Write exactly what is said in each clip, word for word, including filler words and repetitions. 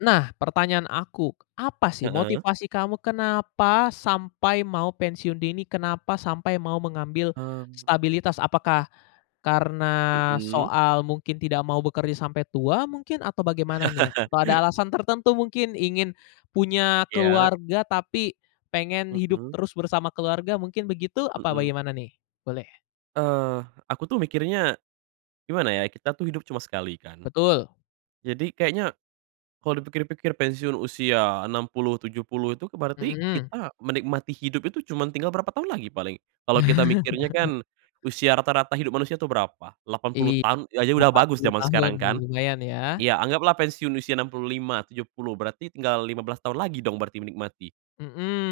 Nah pertanyaan aku, apa sih Heeh. motivasi kamu kenapa sampai mau pensiun dini, kenapa sampai mau mengambil Mmm. stabilitas, apakah karena Mhm. soal mungkin tidak mau bekerja sampai tua mungkin, atau bagaimana nih? Atau ada alasan tertentu mungkin ingin punya Iya. keluarga tapi pengen hidup Mhm. terus bersama keluarga, mungkin begitu apa Mhm. bagaimana nih? Boleh. Eee, aku tuh mikirnya gimana ya kita tuh hidup cuma sekali kan. Betul. Jadi kayaknya kalau dipikir-pikir pensiun usia enam puluh, tujuh puluh itu berarti Mhm. kita menikmati hidup itu cuma tinggal berapa tahun lagi paling. Kalau kita mikirnya kan usia rata-rata hidup manusia tuh berapa? delapan Iy puluh tahun ya itu udah delapan bagus puluh, jaman tahun sekarang kan. lumayan ya. Ya anggaplah pensiun usia enam puluh lima, tujuh puluh, berarti tinggal lima belas tahun lagi dong berarti menikmati?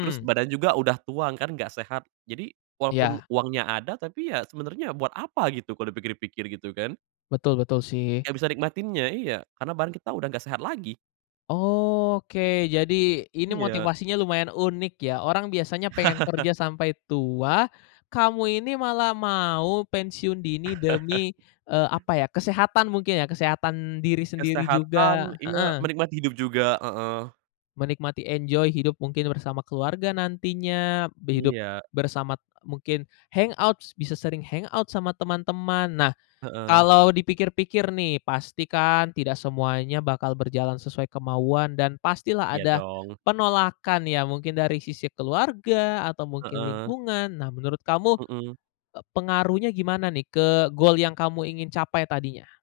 Terus badan juga udah tua kan, nggak sehat. Jadi walaupun Iya. uangnya ada tapi ya sebenernya buat apa gitu kalau dipikir-pikir, gitu kan? Betul betul sih. Nggak bisa nikmatinnya, iya karena badan kita udah nggak sehat lagi. Oke. Jadi ini Iya. motivasinya lumayan unik ya, orang biasanya pengen kerja sampai tua, kamu ini malah mau pensiun dini demi, eee, apa ya, kesehatan mungkin ya? Kesehatan diri sendiri Kesehatan, juga, iya, heeh. menikmati hidup juga, heeh. Menikmati enjoy, hidup mungkin bersama keluarga nantinya, b hidup Iya. bersamat mungkin hangout s bisa sering hangout sama teman-teman. Nah, Heeh. kalau dipikir-pikir nih pastikan tidak semuanya bakal berjalan sesuai kemauan dan pastilah Iya ada dong. penolakan ya mungkin dari sisi keluarga, atau mungkin Heeh. lingkungan. Nah menurut kamu, Mhm. eee, pengaruhnya gimana nih ke goal yang kamu ingin capai tadinya?